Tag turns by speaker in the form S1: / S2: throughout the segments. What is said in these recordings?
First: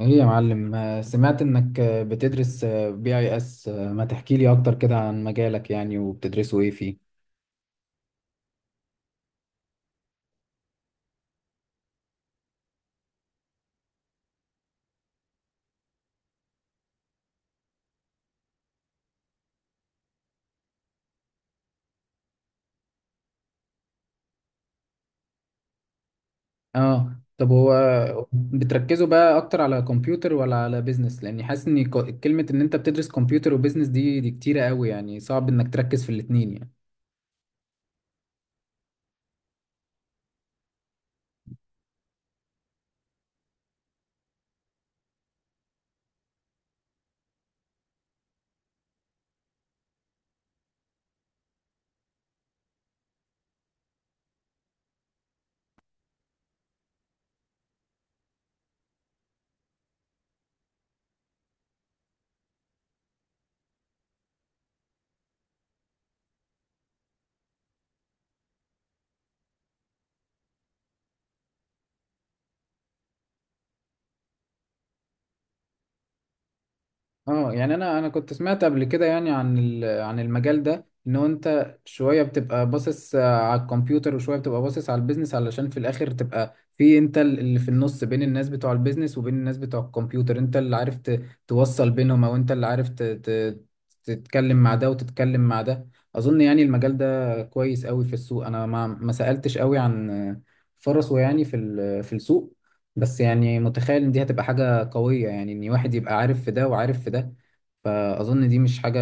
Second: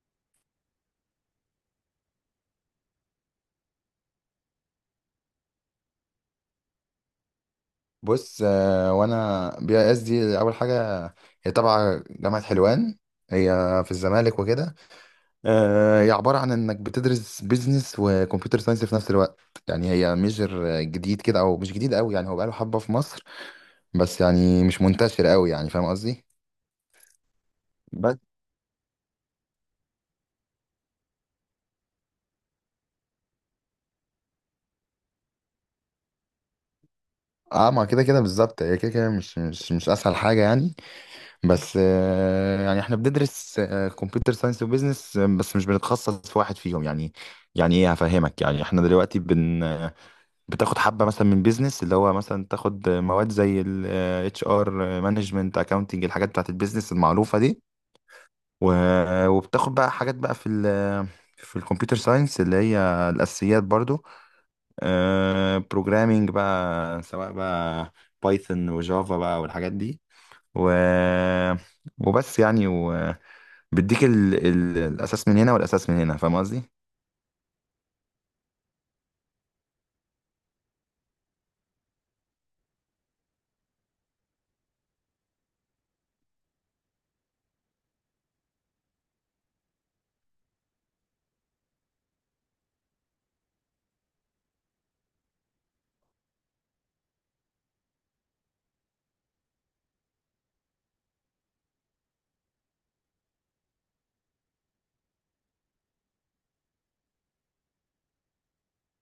S1: ايه يا معلم، سمعت انك بتدرس بي اي اس. ما تحكي لي اكتر كده عن مجالك يعني وبتدرسوا ايه فيه؟
S2: بص، وانا BIS-D اول حاجه. هي تبع جامعه حلوان، هي في الزمالك وكده. هي عباره عن انك بتدرس بيزنس وكمبيوتر ساينس في نفس الوقت. يعني هي ميجر جديد كده او مش جديد قوي، يعني هو بقاله حبه في مصر، بس يعني مش منتشر قوي، يعني فاهم قصدي.
S1: اه طب هو
S2: بس
S1: بتركزوا بقى اكتر على كمبيوتر ولا على بيزنس؟ لاني حاسس ان كلمة ان انت بتدرس كمبيوتر وبيزنس دي كتيرة قوي يعني، صعب انك تركز في الاتنين يعني.
S2: اه، ما كده كده بالظبط، هي كده كده مش اسهل حاجه يعني. بس يعني احنا بندرس كمبيوتر ساينس وبزنس، بس مش بنتخصص في واحد فيهم يعني. يعني ايه هفهمك، يعني احنا دلوقتي بن آه، بتاخد حبة مثلا من بزنس، اللي هو مثلا تاخد مواد زي ال HR مانجمنت اكاونتنج، الحاجات بتاعت البيزنس المعروفة دي، وبتاخد بقى حاجات بقى في ال آه، في الكمبيوتر ساينس، اللي هي الاساسيات برضو، بروجرامينج بقى، سواء بقى بايثون وجافا بقى والحاجات دي. و آه، وبس يعني بيديك الاساس من هنا والاساس من هنا، فاهم قصدي.
S1: اه يعني انا كنت سمعت قبل كده يعني عن عن المجال ده، ان هو انت شويه بتبقى باصص على الكمبيوتر وشويه بتبقى باصص على البيزنس، علشان في الاخر تبقى في انت اللي في النص بين الناس بتوع البيزنس وبين الناس بتوع الكمبيوتر، انت اللي عارف توصل بينهم، او انت اللي عارف تتكلم مع ده وتتكلم مع ده. اظن يعني المجال ده كويس قوي في السوق، انا ما سألتش قوي عن فرصه يعني في في السوق، بس يعني متخيل ان دي هتبقى حاجة قوية يعني، ان واحد يبقى عارف في ده وعارف في ده. فاظن دي مش حاجة،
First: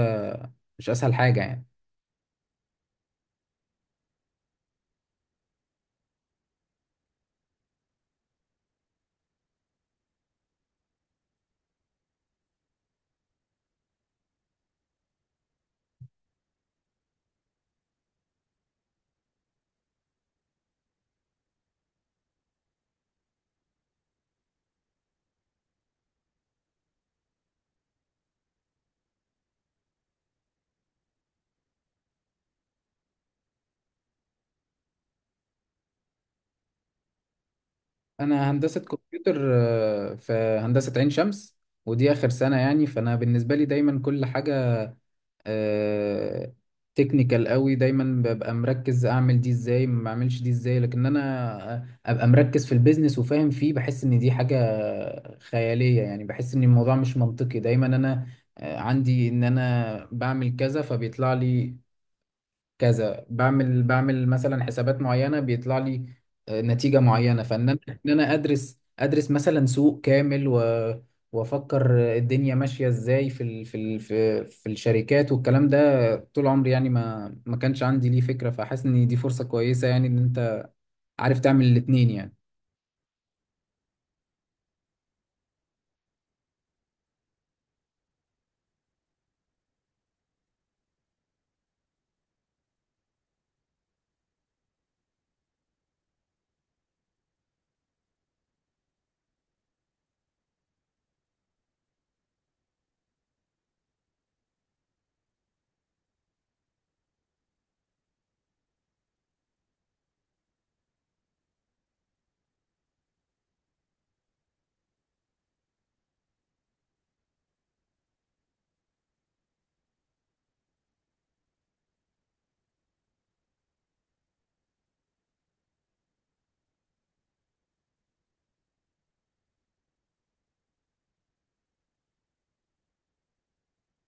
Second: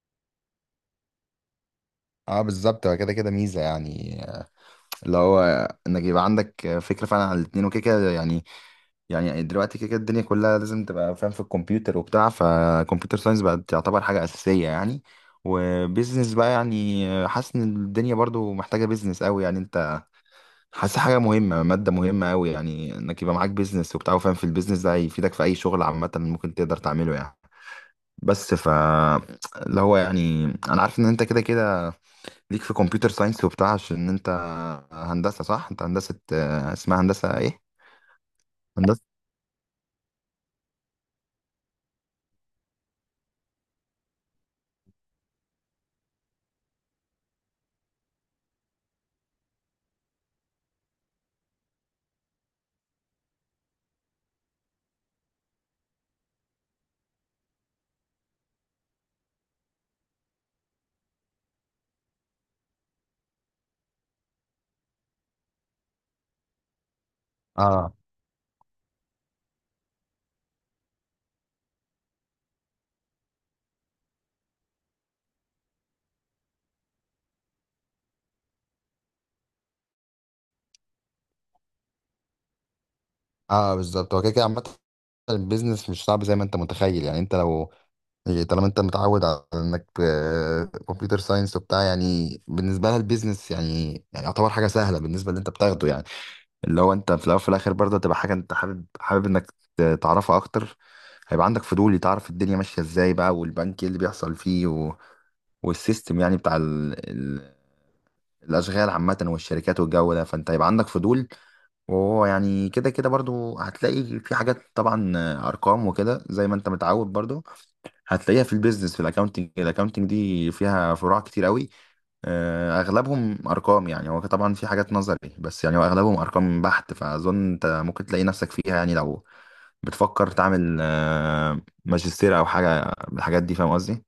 S1: مش اسهل حاجة يعني.
S2: اه، بالظبط هو كده كده ميزه يعني، اللي هو انك يبقى عندك فكره فعلا على الاتنين وكده كده يعني. يعني دلوقتي كده كده الدنيا كلها لازم تبقى فاهم في الكمبيوتر وبتاع، فكمبيوتر ساينس بقت تعتبر حاجه اساسيه يعني. وبيزنس بقى يعني حاسس ان الدنيا برضو محتاجه بيزنس قوي يعني، انت حاسس حاجه مهمه، ماده مهمه قوي يعني، انك يبقى معاك بيزنس وبتاع وفاهم في البيزنس، ده هيفيدك في اي شغل عامه ممكن تقدر تعمله يعني. بس ف اللي هو يعني انا عارف ان انت كده كده ليك في كمبيوتر ساينس وبتاع، عشان انت هندسه صح؟ انت هندسه اسمها هندسه ايه؟
S1: انا هندسة
S2: هندسه.
S1: كمبيوتر في هندسة عين شمس، ودي اخر سنة يعني. فانا بالنسبة لي دايما كل حاجة تكنيكال قوي، دايما ببقى مركز اعمل دي ازاي ما اعملش دي ازاي، لكن انا ابقى مركز في البيزنس وفاهم فيه بحس ان دي حاجة خيالية يعني. بحس ان الموضوع مش منطقي، دايما انا عندي ان انا بعمل كذا فبيطلع لي كذا، بعمل مثلا حسابات معينه بيطلع لي نتيجه معينه. فان انا
S2: اه،
S1: ان انا ادرس مثلا سوق كامل و وافكر الدنيا ماشيه ازاي في ال... في ال... في في الشركات والكلام ده، طول عمري يعني ما كانش عندي ليه فكره. فحاسس ان دي فرصه كويسه يعني، ان انت عارف تعمل الاتنين يعني.
S2: اه بالظبط هو كده كده عامة البيزنس مش صعب زي ما انت متخيل يعني. انت لو يعني طالما انت متعود على انك كمبيوتر ساينس وبتاع، يعني بالنسبه لها البيزنس يعني يعني يعتبر حاجه سهله بالنسبه اللي انت بتاخده يعني. اللي هو انت في الاول وفي الاخر برضه هتبقى حاجه انت حابب حابب انك تعرفها اكتر، هيبقى عندك فضول تعرف الدنيا ماشيه ازاي بقى، والبنك ايه اللي بيحصل فيه، والسيستم يعني بتاع الاشغال عامه والشركات والجو ده، فانت هيبقى عندك فضول. وهو يعني كده كده برضه هتلاقي في حاجات طبعا، ارقام وكده زي ما انت متعود برضه هتلاقيها في البيزنس في الاكونتنج، الاكونتنج دي فيها فروع كتير قوي، اغلبهم ارقام يعني. هو طبعا في حاجات نظري بس يعني هو اغلبهم ارقام بحت، فاظن انت ممكن تلاقي نفسك فيها يعني، لو بتفكر تعمل ماجستير او حاجه من الحاجات دي، فاهم قصدي.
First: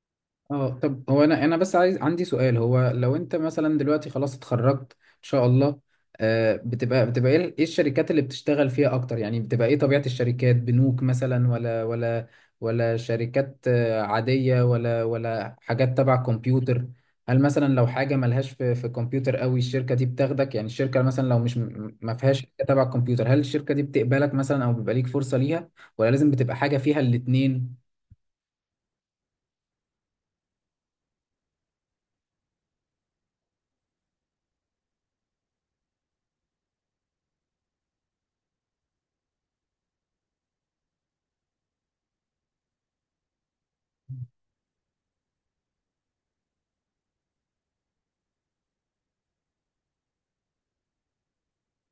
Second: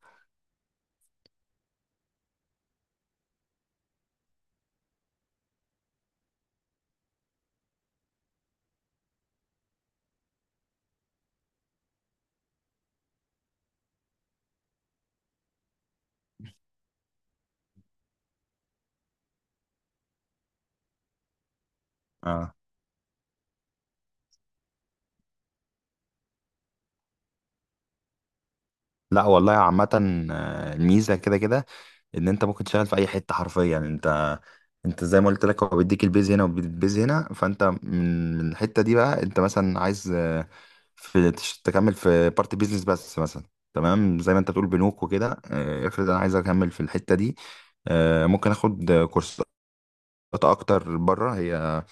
S1: اه طب هو انا بس عايز، عندي سؤال، هو لو انت مثلا دلوقتي خلاص اتخرجت ان شاء الله، بتبقى إيه الشركات اللي بتشتغل فيها اكتر يعني؟ بتبقى ايه طبيعة الشركات، بنوك مثلا ولا شركات عادية ولا حاجات تبع كمبيوتر؟ هل مثلا لو حاجة ملهاش في في كمبيوتر قوي الشركة دي بتاخدك يعني؟ الشركة مثلا لو مش ما فيهاش
S2: اه،
S1: حاجة تبع كمبيوتر، هل الشركة دي بتقبلك مثلا او بيبقى ليك فرصة ليها، ولا لازم بتبقى حاجة فيها الاتنين؟
S2: لا والله عامه الميزه كده كده ان انت ممكن تشتغل في اي حته حرفيا يعني. انت زي ما قلت لك هو بيديك البيز هنا وبيديك هنا، فانت من الحته دي بقى انت مثلا عايز في تكمل في بارت بيزنس بس مثلا، تمام زي ما انت بتقول بنوك وكده. افرض انا عايز اكمل في الحته دي، ممكن اخد كورسات اكتر بره. هي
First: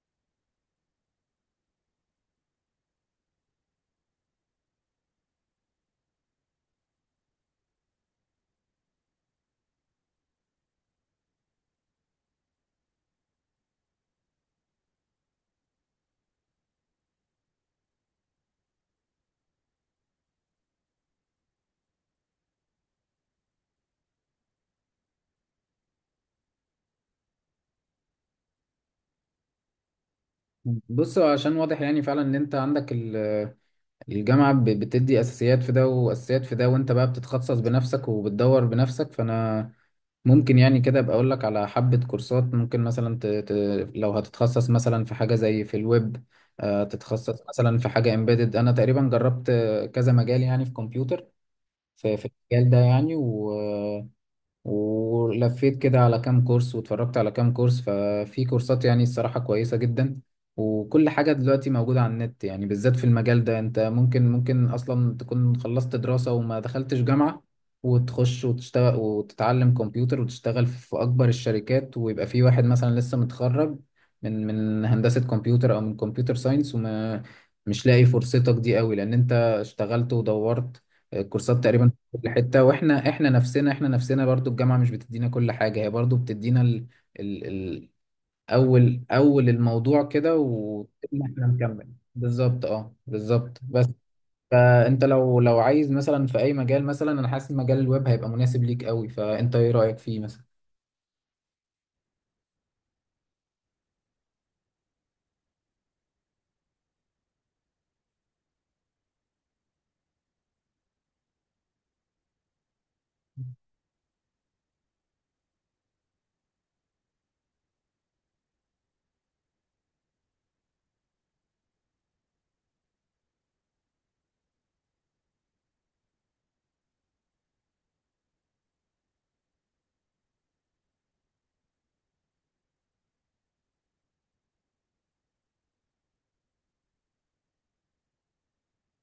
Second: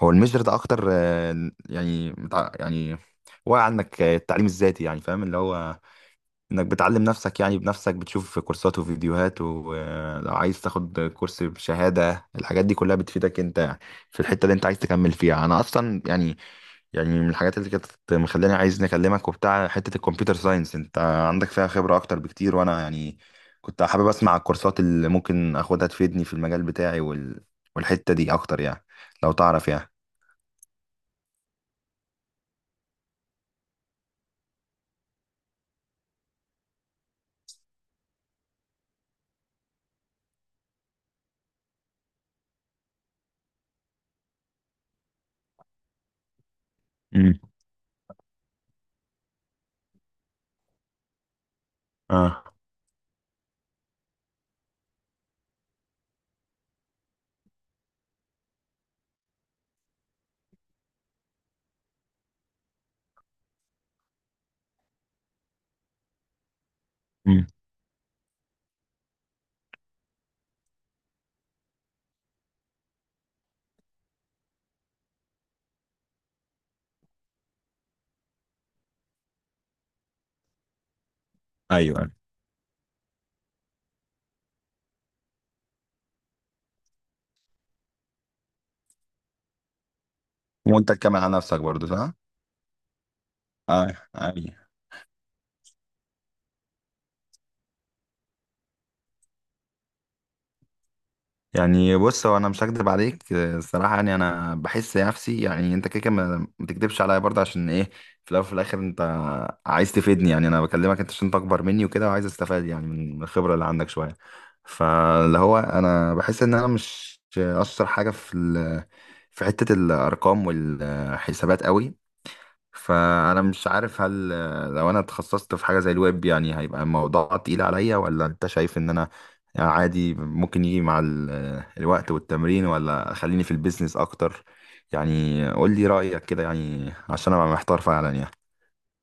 S2: هو الميجر ده اكتر يعني يعني واقع عنك التعليم الذاتي يعني، فاهم اللي هو انك بتعلم نفسك يعني بنفسك، بتشوف كورسات وفيديوهات، ولو عايز تاخد كورس بشهادة، الحاجات دي كلها بتفيدك انت يعني في الحتة اللي انت عايز تكمل فيها. انا اصلا يعني يعني من الحاجات اللي كانت مخلاني عايز نكلمك وبتاع حتة الكمبيوتر ساينس، انت عندك فيها خبرة اكتر بكتير، وانا يعني كنت حابب اسمع الكورسات اللي ممكن اخدها تفيدني في المجال بتاعي، والحتة دي اكتر يعني لو تعرف يعني.
S1: بص، عشان واضح يعني فعلا ان انت عندك الجامعة بتدي اساسيات في ده واساسيات في ده، وانت بقى بتتخصص بنفسك وبتدور بنفسك. فانا ممكن يعني كده ابقى اقول لك على حبة كورسات، ممكن مثلا لو هتتخصص مثلا في حاجة زي في الويب،
S2: امم
S1: تتخصص مثلا في حاجة امبيدد. انا تقريبا جربت كذا مجال يعني في كمبيوتر، في
S2: اه،
S1: المجال ده يعني، ولفيت كده على كام كورس واتفرجت على كام كورس. ففي كورسات يعني الصراحة كويسة جدا، وكل حاجة دلوقتي موجودة على النت يعني، بالذات في المجال ده. انت ممكن، ممكن اصلا تكون خلصت دراسة وما دخلتش جامعة
S2: امم
S1: وتخش وتشتغل وتتعلم كمبيوتر وتشتغل في اكبر الشركات، ويبقى في واحد مثلا لسه متخرج من من هندسة كمبيوتر او من كمبيوتر ساينس وما مش لاقي فرصتك دي قوي، لان انت اشتغلت ودورت الكورسات تقريبا
S2: ايوه، أيوة.
S1: الحتة. واحنا احنا نفسنا برضو الجامعة مش بتدينا كل حاجة، هي برضو بتدينا ال... ال... اول الموضوع كده،
S2: وانت تكمل
S1: وإن
S2: على
S1: احنا
S2: نفسك برضه
S1: نكمل.
S2: صح؟
S1: بالظبط، اه بالظبط بس.
S2: اه، ايوه.
S1: فانت لو عايز مثلا في اي مجال، مثلا انا حاسس مجال الويب هيبقى مناسب ليك قوي، فانت ايه رأيك فيه مثلا؟
S2: يعني بص هو انا مش هكدب عليك، الصراحه يعني انا بحس نفسي، يعني انت كده كده ما تكدبش عليا برضه عشان ايه، في الاول وفي الاخر انت عايز تفيدني يعني. انا بكلمك انت عشان انت اكبر مني وكده، وعايز استفاد يعني من الخبره اللي عندك شويه. فاللي هو انا بحس ان انا مش اشطر حاجه في في حته الارقام والحسابات قوي. فانا مش عارف هل لو انا اتخصصت في حاجه زي الويب يعني هيبقى الموضوع تقيل عليا، ولا انت شايف ان انا عادي ممكن يجي مع الوقت والتمرين، ولا خليني في البيزنس اكتر. يعني قول لي رايك كده يعني عشان ابقى محتار فعلا يعني.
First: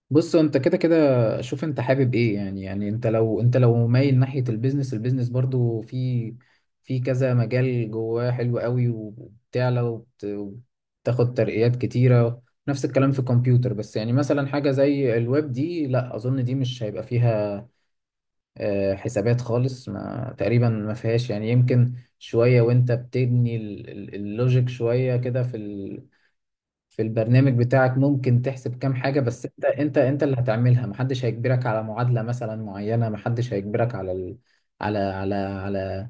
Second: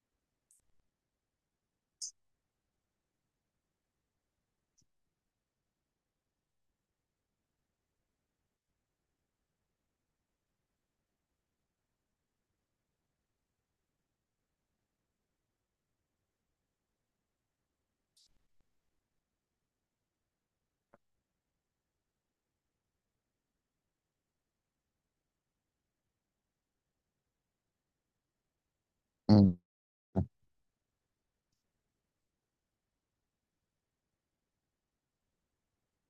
S1: بص، انت كده كده شوف انت حابب ايه يعني. يعني انت لو، انت لو مايل ناحية البيزنس، البيزنس برضو في في كذا مجال جواه حلو قوي، وبتعلى وبتاخد ترقيات كتيرة. نفس الكلام في الكمبيوتر. بس يعني مثلا حاجة زي الويب دي، لا اظن دي مش هيبقى فيها حسابات خالص، ما تقريبا ما فيهاش يعني. يمكن شوية وانت بتبني اللوجيك شوية كده في في البرنامج بتاعك، ممكن تحسب كام حاجة، بس
S2: مم.
S1: انت، انت انت اللي هتعملها، محدش هيجبرك على معادلة مثلا معينة، محدش هيجبرك على ال... على على على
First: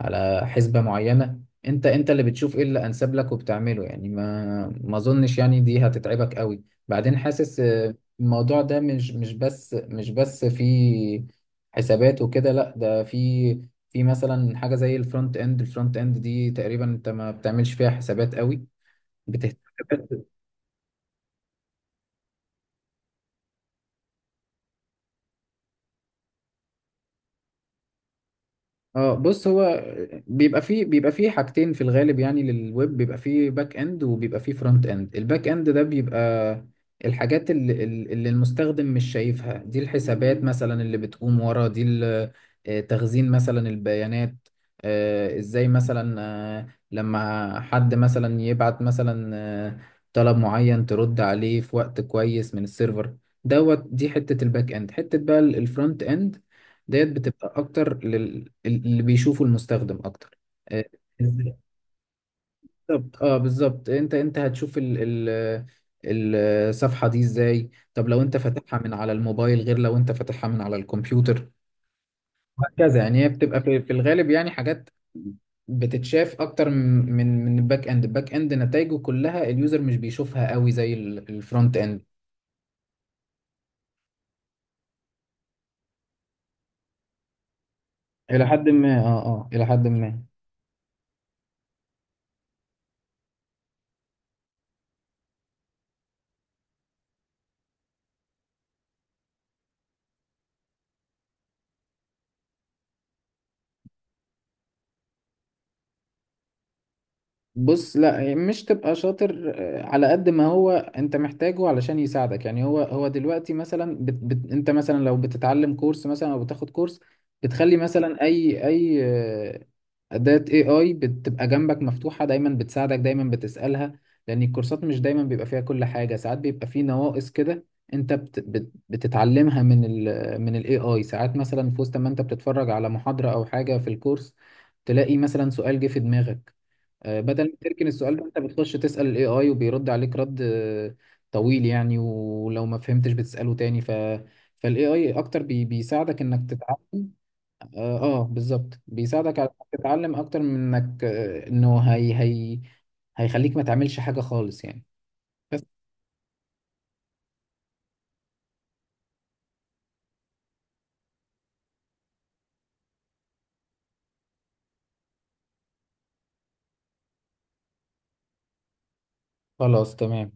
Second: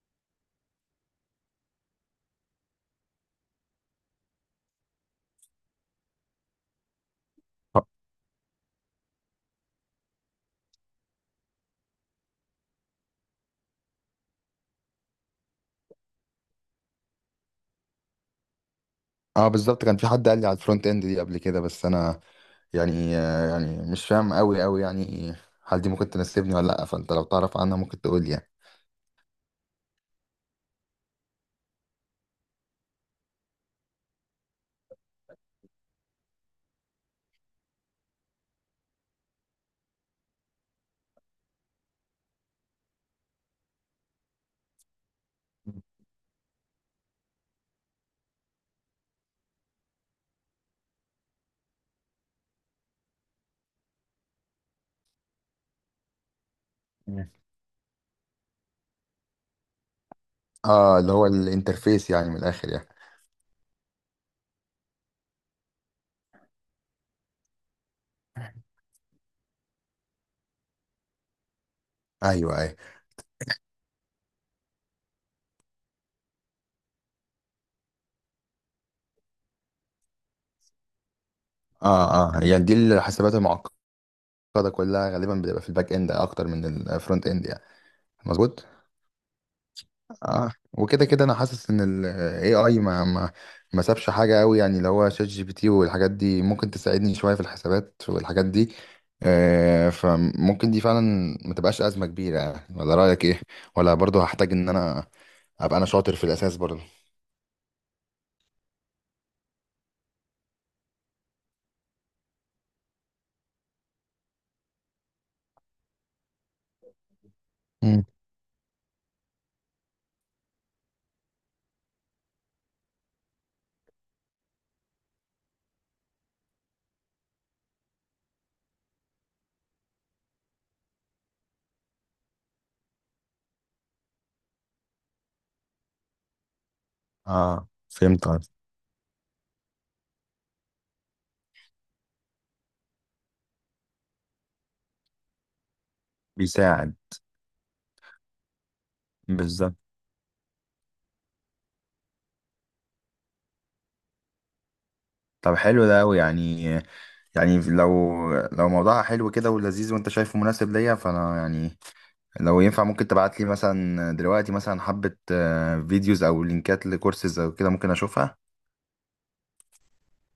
S1: على حسبة معينة. انت، انت اللي بتشوف ايه اللي انسب لك وبتعمله يعني. ما ما اظنش يعني دي هتتعبك قوي. بعدين حاسس الموضوع ده مش بس في حسابات وكده، لا، ده في في مثلا حاجة زي الفرونت اند. الفرونت اند دي تقريبا انت ما بتعملش فيها حسابات قوي،
S2: اه،
S1: بتهتم.
S2: بالظبط كان في حد قال لي على الفرونت اند دي قبل كده، بس انا يعني يعني مش فاهم قوي قوي يعني، هل دي ممكن تناسبني ولا لا؟ فانت لو تعرف عنها ممكن تقول لي يعني.
S1: اه بص، هو بيبقى فيه حاجتين في الغالب يعني للويب، بيبقى فيه باك اند وبيبقى فيه فرونت اند. الباك اند ده بيبقى الحاجات اللي المستخدم مش شايفها دي، الحسابات مثلا اللي بتقوم ورا دي، تخزين مثلا البيانات، ازاي مثلا لما حد مثلا يبعت مثلا آه، طلب معين ترد عليه في وقت كويس من السيرفر دوت. دي حتة الباك اند. حتة بقى الفرونت اند ديت
S2: مم.
S1: بتبقى اكتر اللي بيشوفه المستخدم اكتر آه،
S2: اه، اللي هو
S1: إزاي؟
S2: الانترفيس يعني من الاخر يعني.
S1: بالظبط، اه بالظبط. انت، انت هتشوف ال... الصفحة دي ازاي، طب لو انت فاتحها من على الموبايل غير لو انت فاتحها من على الكمبيوتر،
S2: ايوه، ايوه.
S1: وهكذا يعني. هي بتبقى في الغالب يعني حاجات بتتشاف اكتر من الباك اند. الباك اند نتائجه كلها اليوزر مش بيشوفها قوي زي الفرونت اند.
S2: اه، اه يعني دي الحسابات المعقده كلها غالبا بتبقى في الباك اند اكتر من الفرونت اند يعني.
S1: الى
S2: مظبوط.
S1: حد ما، اه اه الى حد ما.
S2: اه، وكده كده انا حاسس ان الAI ما سابش حاجه قوي يعني، اللي هو ChatGPT والحاجات دي ممكن تساعدني شويه في الحسابات والحاجات دي. آه فممكن دي فعلا ما تبقاش ازمه كبيره يعني. ولا رايك ايه؟ ولا برضو هحتاج ان انا ابقى انا شاطر في الاساس برضو.
S1: بص، لا مش تبقى شاطر على قد ما هو انت محتاجه علشان يساعدك يعني. هو، هو دلوقتي مثلا بت بت انت مثلا لو بتتعلم كورس مثلا او بتاخد كورس، بتخلي
S2: مم.
S1: مثلا اي اي اداة اي اي بتبقى جنبك مفتوحة دايما، بتساعدك دايما، بتسألها. لان الكورسات مش دايما بيبقى فيها كل حاجة، ساعات بيبقى فيه نواقص كده انت بت بت بتتعلمها من ال من الاي اي. ساعات مثلا في وسط ما انت بتتفرج على محاضرة او حاجة في الكورس، تلاقي مثلا سؤال جه في دماغك، بدل ما
S2: اه،
S1: تركن السؤال ده
S2: فهمت
S1: انت
S2: قصدك.
S1: بتخش تسأل الاي اي وبيرد عليك رد طويل يعني، ولو ما فهمتش بتسأله تاني. فالاي اي اكتر بيساعدك انك
S2: بيساعد.
S1: تتعلم. اه, آه بالظبط، بيساعدك على انك تتعلم اكتر من انك آه، انه هي هي هيخليك ما تعملش حاجة خالص يعني.
S2: طب
S1: بس
S2: حلو ده أوي يعني. يعني لو موضوعها حلو كده ولذيذ وانت شايفه مناسب ليا، فانا يعني لو ينفع ممكن تبعت لي مثلا دلوقتي مثلا حبة فيديوز او لينكات لكورسز او كده، ممكن اشوفها.
S1: خلاص تمام.